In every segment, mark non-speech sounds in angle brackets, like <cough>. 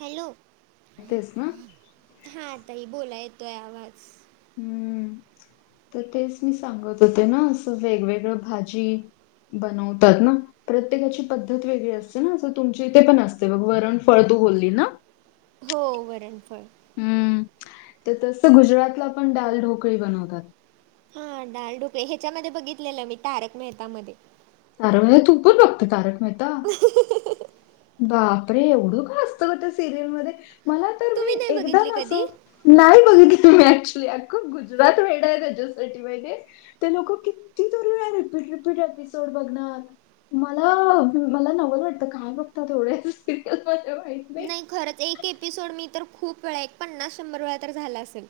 Hello. तेच ना. हा ताई बोला, येतोय आवाज. हम्म तर तेच मी सांगत होते ना, असं वेगवेगळं भाजी बनवतात ना. प्रत्येकाची पद्धत वेगळी असते ना, असं तुमची इथे पण असते बघ, वरण फळ तू बोलली ना? हो वरणफळ. उं तर तस, गुजरातला पण डालढोकळी बनवतात. हा डाल ढोकळे ह्याच्यामध्ये बघितलेलं मी तारक मेहता मध्ये. तारक मेहता तू पण बघत तारक मेहता बा. अरे एवढं का असतं ग त्या सिरियल मध्ये मला तर मी तुम्ही नाही एकदा बघितली ना कधी असं. नाही बघित तुम्ही ऍक्चुली अख्ख गुजरात वेडय त्याच्यासाठी महि- ते लोक किती तरी रिपीट रिपीट एपिसोड बघणार. मला मला नवंल वाटतं काय बघत तेवढ्या सिरियलमध्येध्ये माहित नाही. खरंच एक एपिसोड मी तर खूप वेळा एक पन्नास शंभर वेळा तर झाला असेल.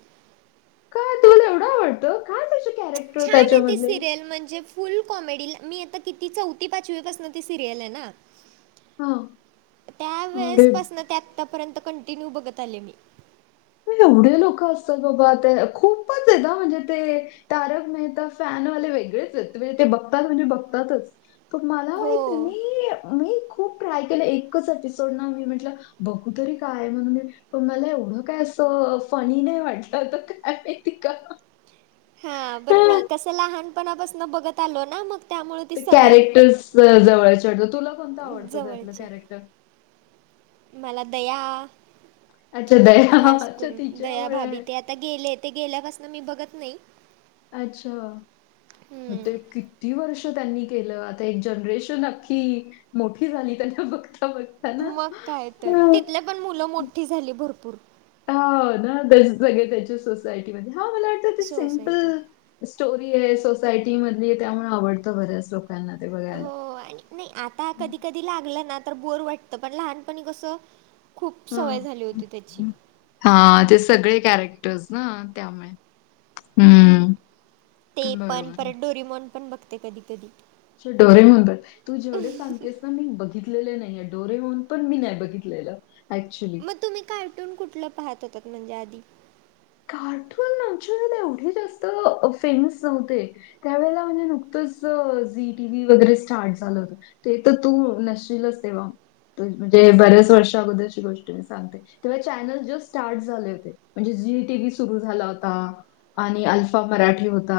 का तुला एवढं आवडतं कायु कॅरेक्टर. छान आहे त त्याच्यामधले सिरियल म्हणजे. फुल कॉमेडीला, मी आता किती चौथी पाचवीपासून ती सिरियल आहे ना. हा त्यावेेळेसपासन ते आतापर्यंत कंटिन्यू बघत आले मी. एवढे लोक असतात बाबा ते खूपच आहेत ना म्हणजे ते. तारक मेहता फॅनवाले वेगळेच आहेत, ते बघतात म्हणजे बघतातच. पण मला माहित हो तुम्ही म मी. खूप ट्राय केलं एकच एपिसोड ना मी म्हटलं बघू तरी काय म्हणून मी पण मला एवढं काय अस. तो फनी नाही वाटला, अता का माहीती का. हा बरं नाही कसं लहानपणापासून बघत आलो ना मग. त्यामुळे ती ते सवय कॅरेक्टरस जवळच्या वाटतं, तुला कोणतं आवडतं त्यातलं जवळची कॅरेक्टर? मला दया अच्छा दया खास अच्छा करून दया तिच्यामुळे भाभी त्यात. आता गेले ते गेल्यापासून मी बघत नाही. अच्छा! मग हम्म, ते किती वर्ष त्यांनी केलं, आता एक जनरेशन अख्खी. मोठी झाली त्यांना बघता बघता. ना. मग काय तर तिथले पण मुलं मोठी झाली भरपूर. हा ना त्या सगळे त्याच्या सोसायटीमध्ये हा मला वाटतं ते सोसायटी सिम्पल. स्टोरी आहे सोसायटी मधली, त्यामुळे आवडतं बऱ्याच लोकांना. प ते. <inaudible> हो आणि नाही आता कधी कधी लागलं ना तर बोर वाटत पण लहानपणी कसं. खूप सवय झाली होती त्याची. हा ते सगळे कॅरेक्टर्स ना त्यामुळे हम्म. ते पण बरोबर. परत डोरीमॉन पण बघते कधी कधी. अछा डोरेमॉन म्हनतात, तू जेवढे सांगतेस ना मी बघितलेले नाहीे डोरेमॉन पण मी नाही बघितलेले. अक्चुली. मग तुम्ही कार्टून कुठलं पाहत होतात म्हणजे आधी. कार्टून अॅचुरल एवढे जास्त फेमस नव्हते. त्यावेेळेला म्हणजे नुकतंच झी टी व्ही वगैरे स्टार्ट झालं होत. ते तर तू नशीलच तेव्हा, म्हणजे बऱ्याच वर्षा अगोदर गोष्टी मी- ते्हा चॅनल जस्ट सार्ट झाले होते, म्हणजे झी टी व्ही सुरू झाला होता. आणि अल्फा मराठी होता.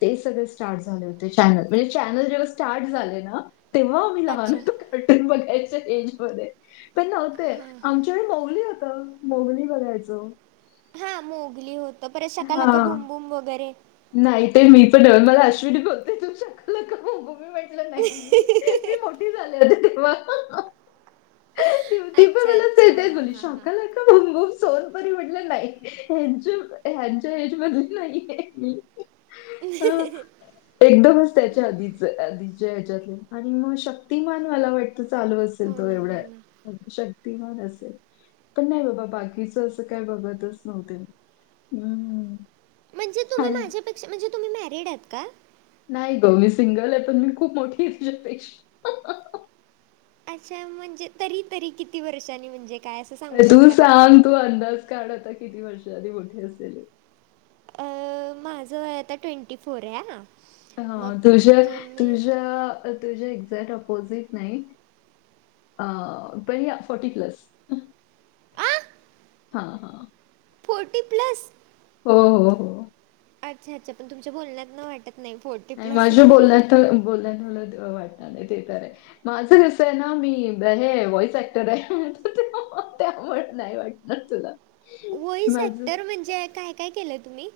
ते सगळे स्टार्ट झाले होते चॅनल, म्हणजे चॅनल जेव्हा स्टार्ट झाले ना. तेव्हा मी लहान अच्छा होतो, कार्टून बघायच्या एज मध्ये पण- ते आमच्या वेळी मौली होता मौली बघायचं. हा मोघली होत परत शकालाका हा भूमबूम वगैरे. नाही ते मी पण मला अश्विनी बोलते तू शकालाका बुमबुम म्हटलं नाही. म मी मोठी झाली होते तेव्हा. ती अच्छा अच्छा पण हां मला हां हां शॉकाला. <inaudible> म सोनपरी म्हटलं नाही ह ह्यांच्या एजमधली नाही. मी. अ, ह्. एकदमच त्याच्या आधीच आधीचे ह्याच्यातले आणि मग शक्तिमान मला वाटत. चालू असेल हो तो ना हो ना एवढातं. शक्तिमान असेल पण नाही बाबा बाकीच असं काय बघतच नव्हते. हम्म, म्हणजे? का. च्या पेक्षा तुम्ही मॅरीड आहात का? नाही गौरी सिंगल आहे पण मी खूप मोठी तुझ्या पेक्षा. असं म्हणजे तरी - तरी किती वर्षांनी म्हणजे? काय असं सांगू अ तू शकता का सांग तू अंदाज काढ आता किती वर्ष आधी मोठे असेल. अं, माझं आता ट्वेंटी फोर आहे. मग हा तुझ्या- तुम्ही तुझ्या- तुझ्या - जरा अपोटीच नाही अ फोर्टी प्लस. आं. हा हा. Forty plus? हो- हो- हो. अच्छा अच्छा पण तुमच्या बोलण्यातत ना वाटत नाही फोर्टि. नाही माझ्या बोलण्यात - बोलण्यात मला वाटणार नाही ते तर आहे. माझं कसं आहे ना मी हे वॉइस ऍक्टर आहे त्यामुळे नाही वाटत. धर तला. वई सॅक्टर म्हणजे काय काय केलं तुम्ही?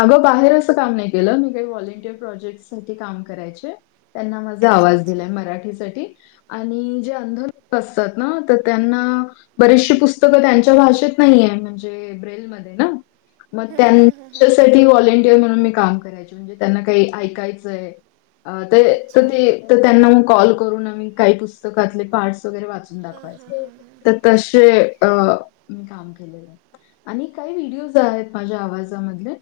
अगं बाहेर असं काम नाही केलं मी काही व्हॉलेंटियर प्रोजेक्टसाठी काम करायचे. त्यांना माझा अच्छा आवाज अच्छा दिलाय मराठीसाठी. आणि जे अंध लोक असतात ना त्यांना - बरीचशी पुस्तकं त्यांच्या भाषेत नाही आहे म्हणजे ब्रेलमध्ये ना मग हां त्यां. हां हां हां व्हॉंटियर म्हणून मी काम करायचे म्हणजे त्यांना काही ऐकायचंय. अ ते अच्छा तर ते त्यांना मग कॉल करून आम्ही काही पुस्तकातले पार्टस वगैरे वाचु - वाचून हां हां हां दाखवायचो. तशे काम केले आहे आणि काही व्हिडिओज आहेत माझ्या आवाज - आवाजा मधले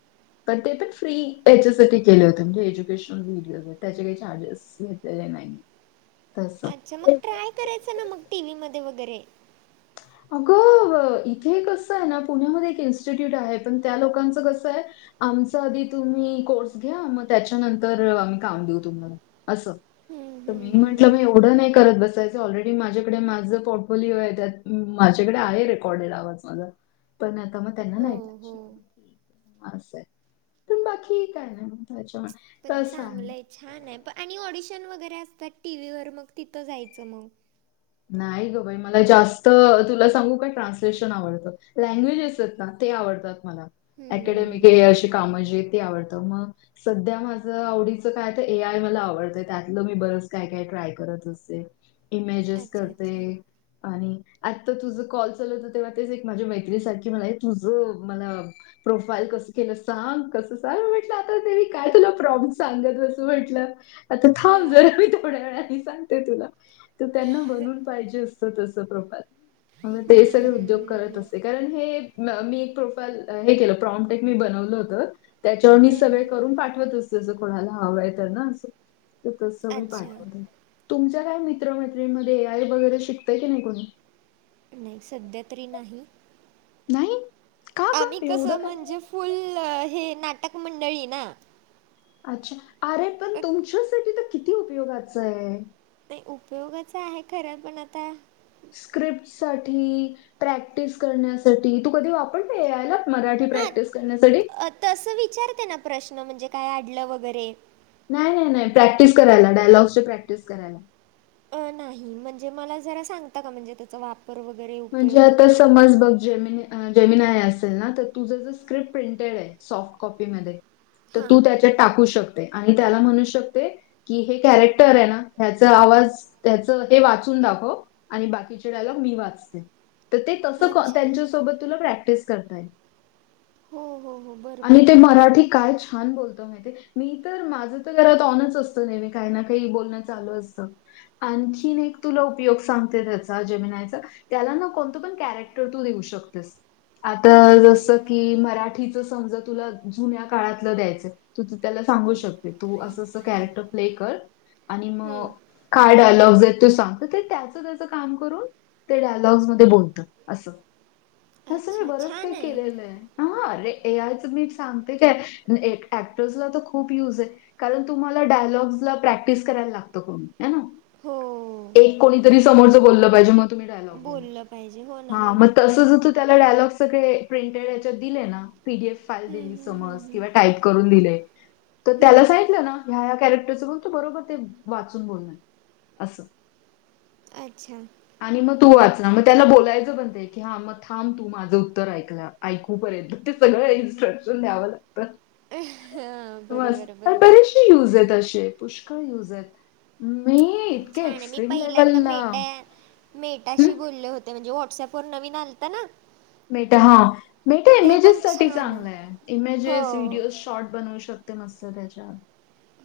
ते पण फ्री यांच्यासाठी केलत एज्युकेशन विडिओ त्याचे काही चार्जेस. घेतले नाही <inaudible> अच्छा मग ट्राय करायचं ना मग टीव्ही मध्ये वगैरे. अगं इथे कसं आहे ना पुण्यामध्ये एक इन्स्टिट्यूट आहे पण त्या लोकांचं कसं आहे. आमच आधी तुम्ही कोर्स घ्या मग त्याच्यानंतर आम्ही कामं देऊ तुम्हाला. असं. हम्म, तर हम्म, मी हम्म, म्हटलं म हम्म. एवढं नाही करत बसायचं ऑलरेडी माझ्याकडे माझं पोर्टफोलिओ आहे त्यातं. माझ्याकडे आहे रेकॉर्डेड आवाज माझा पण आता मग त्यांना हो नाही पाहिजे. हो असं आहे पण बाकी काय नाही. त्याच्यामुळे पण तसं चांगलं आहे. छान आहे प आणि ऑडिशन वगैरे असतात टीहीं वर मग तिथं जायचं मग. नाही ग बाई मला जास्त तुला सांगू काय ट्रान्सलेशन आवडतं लँग्वेजेस आहेत ना ते आवडतात मला अकडेमिक हम्म हे अशी कामं जे ते आवडतं मग सध्या माझ आवडीचं काय तर ए आय मला आवडतंय त्यातलं मी बरंच काय काय ट्राय करत असते इमेजेस अच्छा करते अच्छा आणि आत्ता तुझं कॉल चालवत तेव्हा तेच एक माझ्या मैत्रीसारखी मला तुझ मला प्रोफाईल कसं केलं सांग कसं सांग म्हटलं आता तरी काय तुला प्रॉब् सांगत बसू म्हटलं आता थांब हां जरा, मी थोड्या वेळाने सांगते तुला. तर त्यांना बनवून पाहिजे असं छोटंसं प्रभात, म्हणून ते हम्म सगळे हम्म उद्योग हम्म करत हम्म असते, कारण हे मी एक प्रोफाईल, हे एक प्रॉमटेक मी बनवलं होतं त्याच्यावर मी हम्म सगळे हम्म करून, पाठवत असते. जसं कोणाला हवं आहे त्यांना, असं तर तसं मी अच्छा पाठवलंय. तुमच्या काय मित्र-मैत्रीणींमध्ये ए आय वगैरे शिकतंय की नाही कोणी? नाही सध्या तरी नाही नाही का आम्ही गं एवढं कसं काय? म्हणजे, फुल हे नाटक मंडळी ना अच्छा, अरे पण तुमच्यासाठी तर किती उपयोगाचं आहे? नाही उपयोगाच आहे. खरं पण आता स्क्रिप्टसाठी प्रॅक्टिस करण्यासाठी? तू कधी वापरते, ए आय ला मराठी प्रॅक्टिस करण्यासाठी अ. तसं विचारते ना प्रश्न, म्हणजे काय अडलं वगैरे नाही.. नाही. नाही. प्रॅक्टिस करायला, डायलॉगची प्रॅक्टिस करायला अ. नाही. म्हणजे मला जरा सांगता का? म्हणजे त्याचा वापर पर वगैरे म्हणजे उपयोग आता समज, बघ जेमीनी आय, जेमीनी आय असेल ना, तर तुझं स्क्रिप्ट प्रिंटेड आहे, सॉफ्ट कॉपी मधे. तर हां तू त्याची ते टाकू शकते आणि त्याला म्हणू शकते की हे कॅरेक्टर आहे ना, ह्याचा आवाज त्याचं हे वाचून दाखवं आणि बाकीचे, डायलॉग मी वाचते तर ते तसं अच्छा त्यांच्यासोबत, तुला प्रॅक्टिस करता येईल हो हो हो बरं आणि बरं ते बरं मराठी, काय छान बोलते तूला माहितीए, मी तर माझं तर घरात ऑनच असतं. नेहमी काही ना काही, बोलणं चालू असतं आणखीन एक तुला उपयोग सांगते, त्याचा जेमीनाय चा त्याला ना, कोणतं पण कॅरेक्टर तू देऊ शकतेस. हम्म, आता हम्म, हम्म. जसं की मराठीचं समजा, तुला जुन्या काळातलं द्यायचंय तर तू त्याला सांगू शकते, तू असं-असं कॅरेक्टर प्ले कर आणि मग, हम्म. काय डायलाॅग्ज आहे ते सांग. तर त्याचं-त्याचं काम करून ते डायलॉग्स मध्ये बोलतात, असंं. मी अच्छा बरंच छान काही केलेलं आहे अ.. हा.. रे ए आय चं मी सांगते काय? ऍक्टर्सला तर खूप युज आहे कारण तुम्हाला, डायलॉग्सला प्रॅक्टिस करायला लागतं कोणी? हैं ना? हो... कोणी तरी समोरचं बोललं पाहिजे, मग तुम्ही डायलॉग बोलणार. बोललं पाहिजे हो ना हा, हो ना मग तसं जर त्याला, डायलॉग सगळे प्रिंटेड ह्याच्यात दिले ना पीडीएफ फाईल हम्म, दिली हम्म, हम्म, समज हम्म. किंवा टाईप करून दिले तर त्याला हम्म. सांगितलं ना, ह्या-ह्या कॅरेक्टरचं म्हण तू. बरोबर ते वाचून, बोलणार असं अच्छा! आणि मग तू नाही. वाच ना, मग त्याला बोलायचं पण ते की, हां मग थांब तू माझं उत्तर ऐकला ऐकूपर्यंत ते सगळं इन्स्ट्रक्शन द्यावं लागत. हां बरोबर आहे, मस्त बरोबर आहे बरेचसे युज आहेत अशे, पुष्कळ युज आहेत. मी पण इतक्या छान आहे. मी एक्स्ट्रीम पहिल्यांदा लेव्हलला मेटा आय हं, मेटाशी बोलले होते म्हणजे व्हाटसप वर नवीन आलतं ना. मेटा हा, मेटा ते पण इमेजेस साठी छान चांगलं आहे हाय. हो इमेजेस, व्हिडिओ शे शॉट बनवू शकते मस्त त्याच्यात,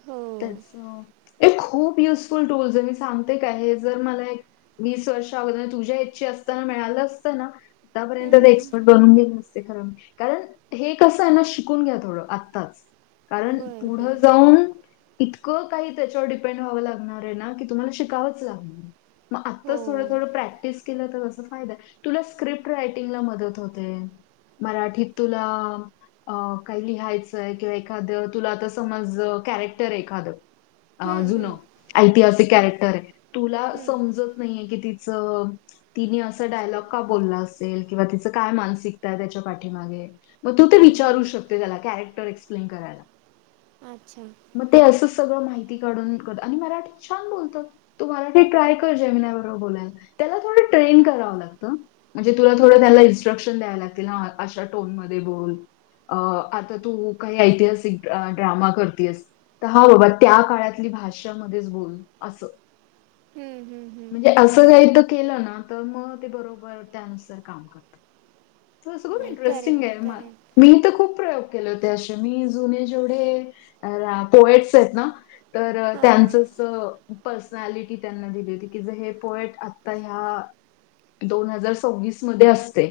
हो त्याचं हे खूप युजफुल टूल्स आहे मी सांगते का, हे जर मला एक वीस वर्षा अगोदर तुझ्या एजची असताना मिळालं असतं ना, आतापर्यंत हम्म, ते हम्म. एक्सपर्ट बनून गेलं असते. ते खरंय. कारण हे कसं आहे ना. शिकून घ्या थोडं आत्ताच. कारण, बरं पुढं बरं जाऊन इतकं काही त्याच्यावर डिपेंड व्हावं लागणार आहे ना, की, तुम्हाला शिकावंच लागणार आहे. मग हो आत्ताच थोडं-थोडं प्रॅक्टिस केलं, तर असं फायदा हाय. तुला स्क्रिप्ट राटिंगला मदत होते. मराठीत तुला अ, काही लिहायचंय किंवा एखादं तुला आता समज कॅरेक्टर आहे एखादं अ, हम्म, जुन हम्म, ऐतिहासिक हम्म, कॅरेक्टर आहे, तुला हम्म. समजत नाहीये की तिचं तिने असं डायलॉग का बोलला अस. ते किंवा की तिच, काय मानसिकता आहे त्याच्या पाठीमागे. मग तू ते हां विचारू हां शकते त्याला कॅरे एक्सप्लेन करायला. अच्छा. मग ते असं सगळं माहिती काढून कर आणि मराठीत छान बोलतात. तू मराठी ट्राय कर जेमीनाय बरोबर बोलायला, त्याला थोडं ट्रेन करावं लागतं. म्हणजे तुला थोडं -थोडं त्याला हम्म इन्स्ट्रक्शन द्याय लागतय ना हा, अशा टोन मध्ये बोल. अ, आता तू काही ऐतिहासिक ड्रामा करतेस. तर हा बाबा त्या काळातली भाषामध्येच बोल असं. हम्म, हम्म, हम्म. म्हणजे असं काही तर केलं ना, तर मग ते बरोबर त्याच काम. खूप नाही करेन इंटरेस्टिंग ना हाय करेन मी तर खूप प्रयोग केले होते, अशे मी जुने जेवढे पोएट्स आहेत ना. तर हां हां त्यांचंच. प्रसनॅलिटी त्यांना दिली होती. कि पोएम आता ह्या दोन हजार सव्वीस मध्ये असते,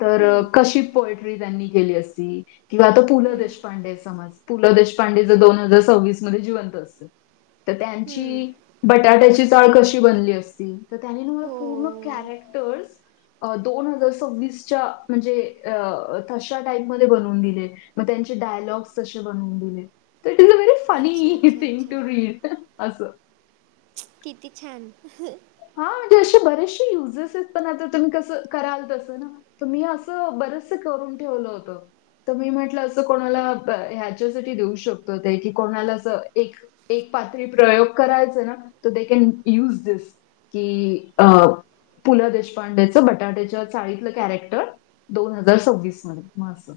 तर हम्म, कशी पोयट्री त्यांनी केली असती? किंवा आता पु ल हम्म, देशपांडे समज, पु ल देशपांडे जर दोन हजार सव्वीस मध्ये जिवंत असते. तर त्यांची हम्म. बटाट्याची चाळ कशी बनली असती, तर त्यानी मला हो पूर्ण कॅरेक्टर्स अ, दोन हजार सव्वीसच्या म्हणजे, अ तशा टाईम मध्ये बनवून दिले. मग त्यांचे डायलॉग्स तशे बनवून दिले, डिलेव्हरी अच्छा फनी अच्छा थिंग अच्छा टू रीड असं किती छान. हा म्हणजे असे बरेचसे युजेस आहेत, पण आता तुम्ही कसं कराल तसं ना. तर मी असं बरेचस करून ठेवलं होतं. तर मी म्हटलं असं कोणाला ह्याच्यासाठी देऊ शकतो ते की कोणाला असं एक एक पातळी प्रयोग करायचा ना, तो देकन युज दिस. की अं पु ल देशपांडेचं बटाट्याच्या चाळीतलं कॅरेक्ट, र दोन हजार सव्वीस मध्ये, म असं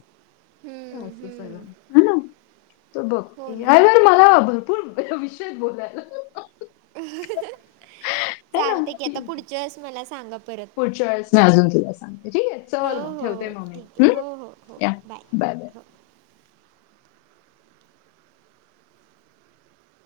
हम हे असं सगळ हे ना त बघ हो ना ह्या वेळी माला भरपूर विषयत बोलायला अं, हं, अं अं, हं, हं, है ना? चालते घी आता की पुढच्या वेलेस मला सांगा परत. पुढच्या वेळेस म अजून तुला सांगते ठीक आहे हो चल मग हो ठेवते मम्, ठीक मी आहे हो हो हो या बाय, बाय. हो